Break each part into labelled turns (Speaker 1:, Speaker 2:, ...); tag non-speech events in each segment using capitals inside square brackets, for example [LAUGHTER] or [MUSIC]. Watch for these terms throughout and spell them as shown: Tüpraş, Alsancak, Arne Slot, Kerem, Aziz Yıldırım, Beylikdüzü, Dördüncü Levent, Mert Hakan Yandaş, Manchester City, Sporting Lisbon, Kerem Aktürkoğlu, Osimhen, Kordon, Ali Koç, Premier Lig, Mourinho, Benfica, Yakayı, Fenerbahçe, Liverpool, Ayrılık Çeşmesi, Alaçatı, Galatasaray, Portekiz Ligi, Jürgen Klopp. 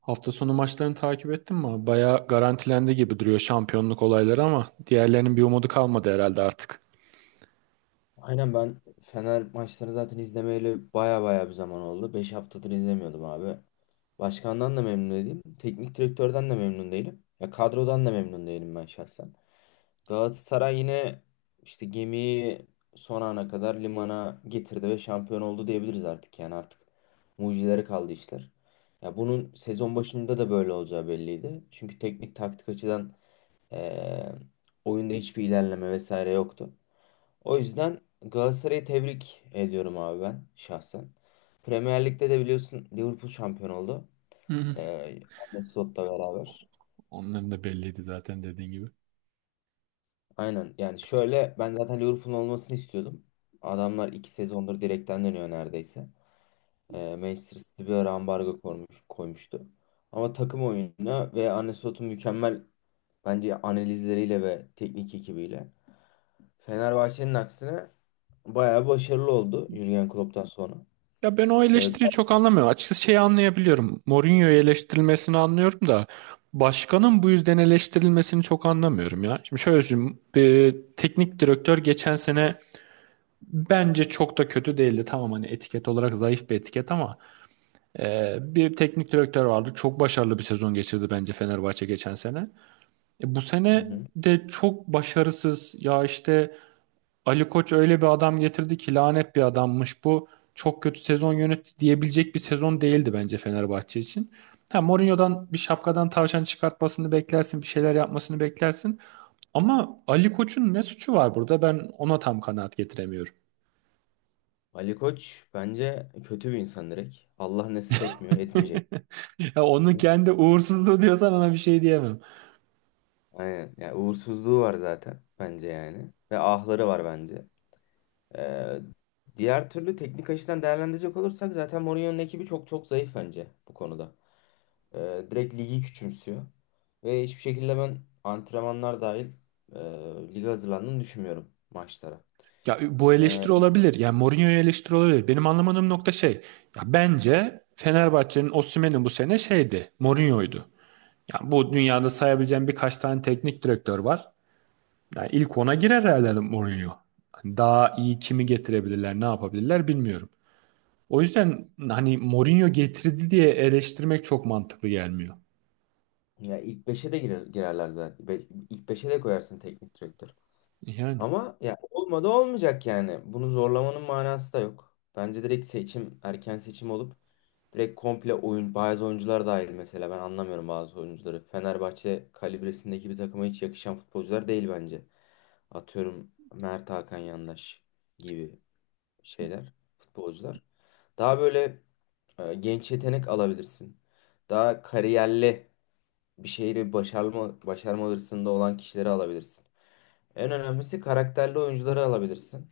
Speaker 1: Hafta sonu maçlarını takip ettin mi, abi? Bayağı garantilendi gibi duruyor şampiyonluk olayları, ama diğerlerinin bir umudu kalmadı herhalde artık.
Speaker 2: Aynen ben Fener maçlarını zaten izlemeyeli baya baya bir zaman oldu. 5 haftadır izlemiyordum abi. Başkandan da memnun değilim. Teknik direktörden de memnun değilim. Ya kadrodan da memnun değilim ben şahsen. Galatasaray yine işte gemiyi son ana kadar limana getirdi ve şampiyon oldu diyebiliriz artık. Yani artık mucizelere kaldı işler. Ya bunun sezon başında da böyle olacağı belliydi. Çünkü teknik taktik açıdan eee, oyunda hiçbir ilerleme vesaire yoktu. O yüzden Galatasaray'ı tebrik ediyorum abi ben şahsen. Premier Lig'de de biliyorsun Liverpool şampiyon oldu.
Speaker 1: Hı hı.
Speaker 2: Arne Slot'la beraber.
Speaker 1: Onların da belliydi zaten, dediğin gibi.
Speaker 2: Aynen, yani şöyle ben zaten Liverpool'un olmasını istiyordum. Adamlar iki sezondur direkten dönüyor neredeyse. Manchester City bir ara ambargo koymuştu. Ama takım oyununa ve Arne Slot'un mükemmel bence analizleriyle ve teknik ekibiyle Fenerbahçe'nin aksine bayağı başarılı oldu Jürgen Klopp'tan sonra.
Speaker 1: Ya ben o
Speaker 2: Ee,
Speaker 1: eleştiriyi çok anlamıyorum. Açıkçası şeyi anlayabiliyorum. Mourinho'yu eleştirilmesini anlıyorum da başkanın bu yüzden eleştirilmesini çok anlamıyorum ya. Şimdi şöyle söyleyeyim. Bir teknik direktör geçen sene bence çok da kötü değildi. Tamam, hani etiket olarak zayıf bir etiket ama bir teknik direktör vardı. Çok başarılı bir sezon geçirdi bence Fenerbahçe geçen sene. Bu
Speaker 2: hı
Speaker 1: sene
Speaker 2: hı.
Speaker 1: de çok başarısız. Ya işte Ali Koç öyle bir adam getirdi ki lanet bir adammış bu. Çok kötü sezon yönetti diyebilecek bir sezon değildi bence Fenerbahçe için. Ha, Mourinho'dan bir şapkadan tavşan çıkartmasını beklersin, bir şeyler yapmasını beklersin. Ama Ali Koç'un ne suçu var burada? Ben ona tam kanaat getiremiyorum.
Speaker 2: Ali Koç bence kötü bir insan direkt. Allah nasip etmiyor, etmeyecek.
Speaker 1: [LAUGHS] Ya onun kendi uğursuzluğu diyorsan ona bir şey diyemem.
Speaker 2: Aynen. Yani uğursuzluğu var zaten bence yani. Ve ahları var bence. Ee, diğer türlü teknik açıdan değerlendirecek olursak zaten Mourinho'nun ekibi çok çok zayıf bence bu konuda. Direkt ligi küçümsüyor. Ve hiçbir şekilde ben antrenmanlar dahil e, lige hazırlandığını düşünmüyorum maçlara.
Speaker 1: Ya bu
Speaker 2: Ee,
Speaker 1: eleştiri olabilir. Yani Mourinho'ya eleştiri olabilir. Benim anlamadığım nokta şey. Ya bence Fenerbahçe'nin Osimhen'in bu sene şeydi. Mourinho'ydu. Ya bu dünyada sayabileceğim birkaç tane teknik direktör var. Yani ilk ona girer herhalde Mourinho. Hani daha iyi kimi getirebilirler, ne yapabilirler bilmiyorum. O yüzden hani Mourinho getirdi diye eleştirmek çok mantıklı gelmiyor.
Speaker 2: ya ilk beşe de girerler zaten. İlk beşe de koyarsın teknik direktör.
Speaker 1: Yani
Speaker 2: Ama ya olmadı olmayacak yani. Bunu zorlamanın manası da yok. Bence direkt erken seçim olup direkt komple oyun, bazı oyuncular dahil mesela ben anlamıyorum bazı oyuncuları. Fenerbahçe kalibresindeki bir takıma hiç yakışan futbolcular değil bence. Atıyorum Mert Hakan Yandaş gibi şeyler, futbolcular. Daha böyle genç yetenek alabilirsin. Daha kariyerli bir şeyleri başarma hırsında olan kişileri alabilirsin. En önemlisi karakterli oyuncuları alabilirsin.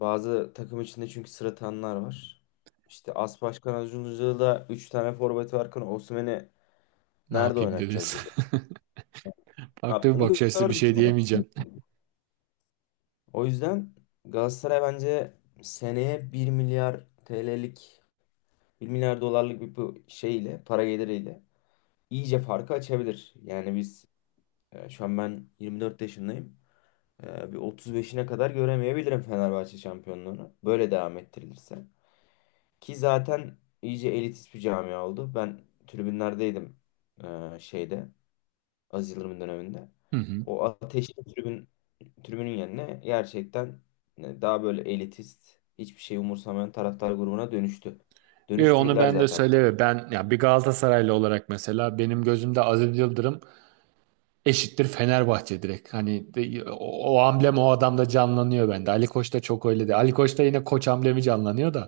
Speaker 2: Bazı takım içinde çünkü sırıtanlar var. İşte As Başkan Acuncu'da 3 tane forvet varken Osimhen'i
Speaker 1: ne
Speaker 2: nerede
Speaker 1: yapayım
Speaker 2: oynatacağız
Speaker 1: dediniz?
Speaker 2: dedi.
Speaker 1: [LAUGHS]
Speaker 2: Ne
Speaker 1: Farklı bir
Speaker 2: yaptığını
Speaker 1: bakış açısı, bir
Speaker 2: gördük
Speaker 1: şey
Speaker 2: yani.
Speaker 1: diyemeyeceğim.
Speaker 2: O yüzden Galatasaray bence seneye bir milyar TL'lik bir milyar dolarlık bir bu şeyle para geliriyle iyice farkı açabilir. Yani şu an ben 24 yaşındayım. Bir 35'ine kadar göremeyebilirim Fenerbahçe şampiyonluğunu. Böyle devam ettirilirse. Ki zaten iyice elitist bir camia oldu. Ben tribünlerdeydim şeyde Aziz Yıldırım'ın döneminde.
Speaker 1: [LAUGHS] Hı hı.
Speaker 2: O ateşli tribünün yerine gerçekten daha böyle elitist, hiçbir şey umursamayan taraftar grubuna dönüştü.
Speaker 1: Yo, onu
Speaker 2: Dönüştürdüler
Speaker 1: ben de
Speaker 2: zaten.
Speaker 1: söyleyeyim. Ben ya bir Galatasaraylı olarak mesela benim gözümde Aziz Yıldırım eşittir Fenerbahçe, direkt. Hani o, o amblem o adamda canlanıyor bende. Ali Koç da çok öyle değil. Ali Koç'ta yine Koç amblemi canlanıyor da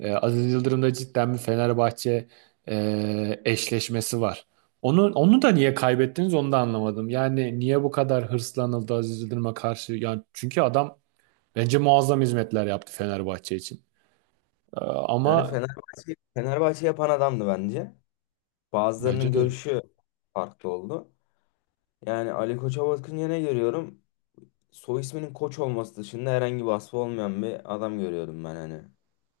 Speaker 1: Aziz Yıldırım'da cidden bir Fenerbahçe eşleşmesi var. Onu da niye kaybettiniz, onu da anlamadım. Yani niye bu kadar hırslanıldı Aziz Yıldırım'a karşı? Yani çünkü adam bence muazzam hizmetler yaptı Fenerbahçe için. Ee,
Speaker 2: Yani
Speaker 1: ama
Speaker 2: Fenerbahçe yapan adamdı bence. Bazılarının
Speaker 1: bence de öyle.
Speaker 2: görüşü farklı oldu. Yani Ali Koç'a bakınca ne görüyorum? Soy isminin Koç olması dışında herhangi bir vasfı olmayan bir adam görüyordum ben hani.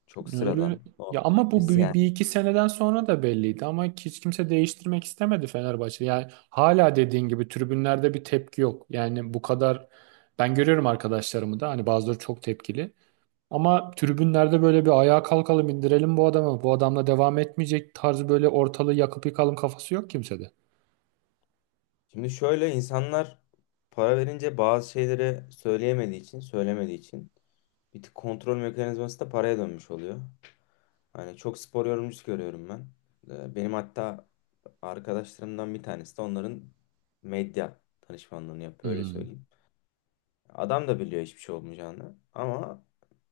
Speaker 2: Çok
Speaker 1: Öyle.
Speaker 2: sıradan,
Speaker 1: Ya
Speaker 2: normal,
Speaker 1: ama bu
Speaker 2: biz
Speaker 1: bir,
Speaker 2: yani.
Speaker 1: bir iki seneden sonra da belliydi, ama hiç kimse değiştirmek istemedi Fenerbahçe. Yani hala dediğin gibi tribünlerde bir tepki yok. Yani bu kadar, ben görüyorum arkadaşlarımı da, hani bazıları çok tepkili. Ama tribünlerde böyle bir ayağa kalkalım, indirelim bu adamı, bu adamla devam etmeyecek tarzı, böyle ortalığı yakıp yıkalım kafası yok kimsede.
Speaker 2: Şimdi şöyle insanlar para verince bazı şeyleri söyleyemediği için, söylemediği için bir tık kontrol mekanizması da paraya dönmüş oluyor. Hani çok spor yorumcusu görüyorum ben. Benim hatta arkadaşlarımdan bir tanesi de onların medya danışmanlığını yapıyor öyle
Speaker 1: Hmm.
Speaker 2: söyleyeyim. Adam da biliyor hiçbir şey olmayacağını ama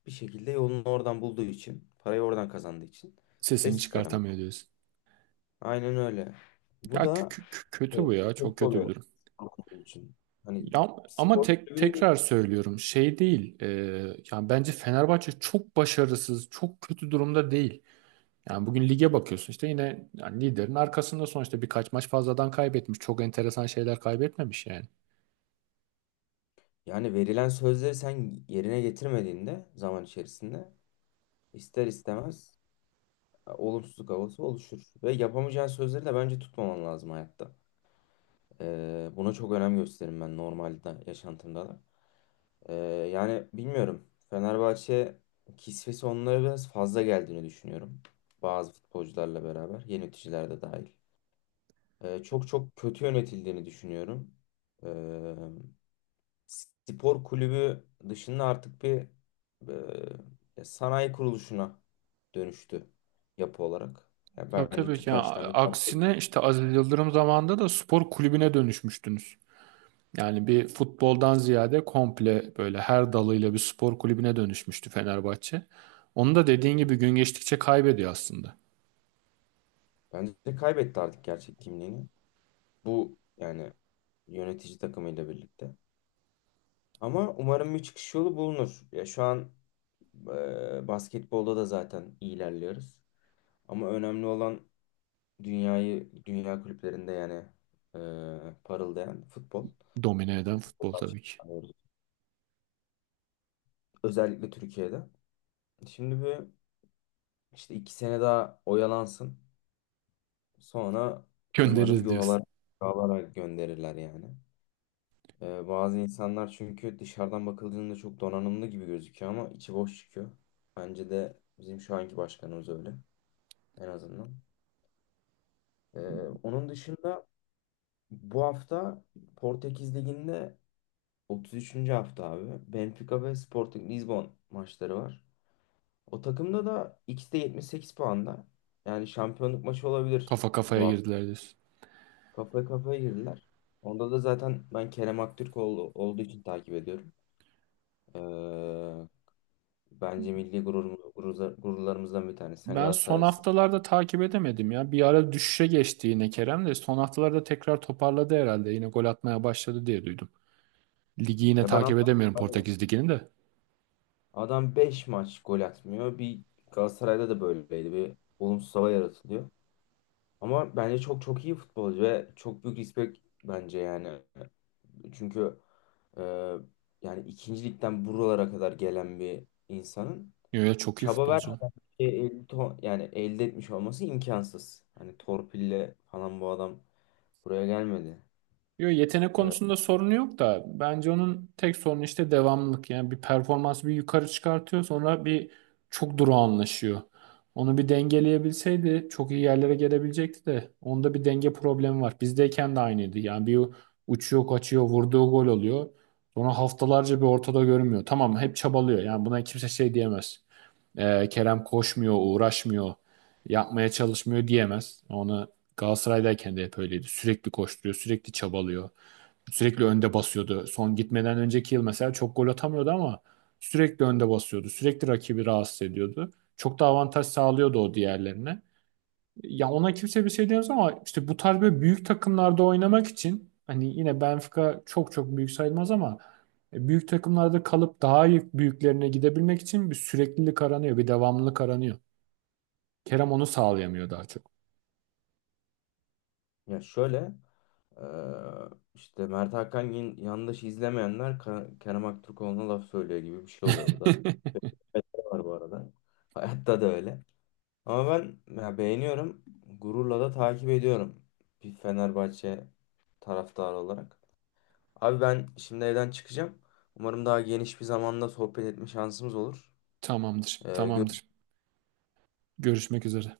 Speaker 2: bir şekilde yolunu oradan bulduğu için, parayı oradan kazandığı için
Speaker 1: Sesini
Speaker 2: ses çıkaramıyor.
Speaker 1: çıkartamıyor diyorsun.
Speaker 2: Aynen öyle.
Speaker 1: Ya
Speaker 2: Bu da e,
Speaker 1: kötü bu ya.
Speaker 2: kötü
Speaker 1: Çok kötü bir
Speaker 2: oluyor
Speaker 1: durum.
Speaker 2: kulüp için. Hani
Speaker 1: Ya ama
Speaker 2: spor
Speaker 1: tek,
Speaker 2: kulübüne geç.
Speaker 1: tekrar söylüyorum, şey değil. Yani bence Fenerbahçe çok başarısız, çok kötü durumda değil. Yani bugün lige bakıyorsun, işte yine yani liderin arkasında sonuçta birkaç maç fazladan kaybetmiş. Çok enteresan şeyler kaybetmemiş yani.
Speaker 2: Yani verilen sözleri sen yerine getirmediğinde zaman içerisinde ister istemez olumsuzluk havası oluşur. Ve yapamayacağın sözleri de bence tutmaman lazım hayatta. Buna çok önem gösteririm ben normalde yaşantımda da. Ee, yani bilmiyorum. Fenerbahçe kisvesi onlara biraz fazla geldiğini düşünüyorum. Bazı futbolcularla beraber, yeni yöneticiler de dahil. Çok çok kötü yönetildiğini düşünüyorum. Ee, spor kulübü dışında artık sanayi kuruluşuna dönüştü yapı olarak. Yani
Speaker 1: Tabii,
Speaker 2: bence
Speaker 1: tabii ya,
Speaker 2: Tüpraş'tan bir fark yok.
Speaker 1: aksine işte Aziz Yıldırım zamanında da spor kulübüne dönüşmüştünüz. Yani bir futboldan ziyade komple böyle her dalıyla bir spor kulübüne dönüşmüştü Fenerbahçe. Onu da dediğin
Speaker 2: Hı
Speaker 1: gibi
Speaker 2: hı.
Speaker 1: gün geçtikçe kaybediyor aslında.
Speaker 2: Bence de kaybetti artık gerçek kimliğini. Bu yani yönetici takımıyla birlikte. Ama umarım bir çıkış yolu bulunur. Ya şu an basketbolda da zaten iyi ilerliyoruz. Ama önemli olan dünya kulüplerinde parıldayan futbol.
Speaker 1: Domine eden futbol tabii ki.
Speaker 2: Özellikle Türkiye'de. Şimdi bir işte iki sene daha oyalansın. Sonra umarım
Speaker 1: Göndeririz diyorsun.
Speaker 2: yuvalara gönderirler yani. E, bazı insanlar çünkü dışarıdan bakıldığında çok donanımlı gibi gözüküyor ama içi boş çıkıyor. Bence de bizim şu anki başkanımız öyle. En azından. Ee, onun dışında bu hafta Portekiz Ligi'nde 33. hafta abi. Benfica ve Sporting Lisbon maçları var. O takımda da ikisi de 78 puanda. Yani şampiyonluk maçı olabilir
Speaker 1: Kafa
Speaker 2: bu
Speaker 1: kafaya
Speaker 2: hafta.
Speaker 1: girdiler diyorsun.
Speaker 2: Kafaya kafaya girdiler. Onda da zaten ben Kerem Aktürkoğlu olduğu için takip ediyorum. Ee, bence milli gururlarımızdan bir tanesi. Sen
Speaker 1: Ben son
Speaker 2: Galatasaraylısın.
Speaker 1: haftalarda takip edemedim ya. Bir ara düşüşe geçti yine, Kerem de son haftalarda tekrar toparladı herhalde. Yine gol atmaya başladı diye duydum. Ligi yine
Speaker 2: Ya ben
Speaker 1: takip edemiyorum,
Speaker 2: anlamadım.
Speaker 1: Portekiz Ligi'ni de.
Speaker 2: Adam 5 maç gol atmıyor. Bir Galatasaray'da da böyleydi. Bir olumsuz hava yaratılıyor. Ama bence çok çok iyi futbolcu ve çok büyük respect bence yani. Çünkü e, yani ikinci ligden buralara kadar gelen bir insanın
Speaker 1: Yo ya, çok iyi
Speaker 2: çaba
Speaker 1: futbolcu.
Speaker 2: vermediği yani elde etmiş olması imkansız. Hani torpille falan bu adam buraya gelmedi.
Speaker 1: Yo, yetenek
Speaker 2: E,
Speaker 1: konusunda sorunu yok da, bence onun tek sorunu işte devamlılık. Yani bir performansı bir yukarı çıkartıyor, sonra bir çok durağanlaşıyor. Onu bir dengeleyebilseydi çok iyi yerlere gelebilecekti de onda bir denge problemi var. Bizdeyken de aynıydı. Yani bir uçuyor kaçıyor, vurduğu gol oluyor. Sonra haftalarca bir ortada görünmüyor. Tamam, hep çabalıyor, yani buna kimse şey diyemez. Kerem koşmuyor, uğraşmıyor, yapmaya çalışmıyor diyemez. Onu Galatasaray'dayken de hep öyleydi. Sürekli koşturuyor, sürekli çabalıyor. Sürekli önde basıyordu. Son gitmeden önceki yıl mesela çok gol atamıyordu ama sürekli önde basıyordu. Sürekli rakibi rahatsız ediyordu. Çok da avantaj sağlıyordu o, diğerlerine. Ya ona kimse bir şey diyemez ama işte bu tarz böyle büyük takımlarda oynamak için, hani yine Benfica çok çok büyük sayılmaz ama büyük takımlarda kalıp daha iyi büyüklerine gidebilmek için bir süreklilik aranıyor, bir devamlılık aranıyor. Kerem onu sağlayamıyor daha çok.
Speaker 2: Ya şöyle, e, işte yandaşı izlemeyenler Kerem Aktürkoğlu'na laf söylüyor gibi bir şey oluyor bu da.
Speaker 1: [LAUGHS]
Speaker 2: Evet, var bu arada. Hayatta da öyle. Ama ben ya, beğeniyorum. Gururla da takip ediyorum. Bir Fenerbahçe taraftarı olarak. Abi ben şimdi evden çıkacağım. Umarım daha geniş bir zamanda sohbet etme şansımız olur.
Speaker 1: Tamamdır,
Speaker 2: E,
Speaker 1: tamamdır.
Speaker 2: görüşürüz.
Speaker 1: Görüşmek üzere.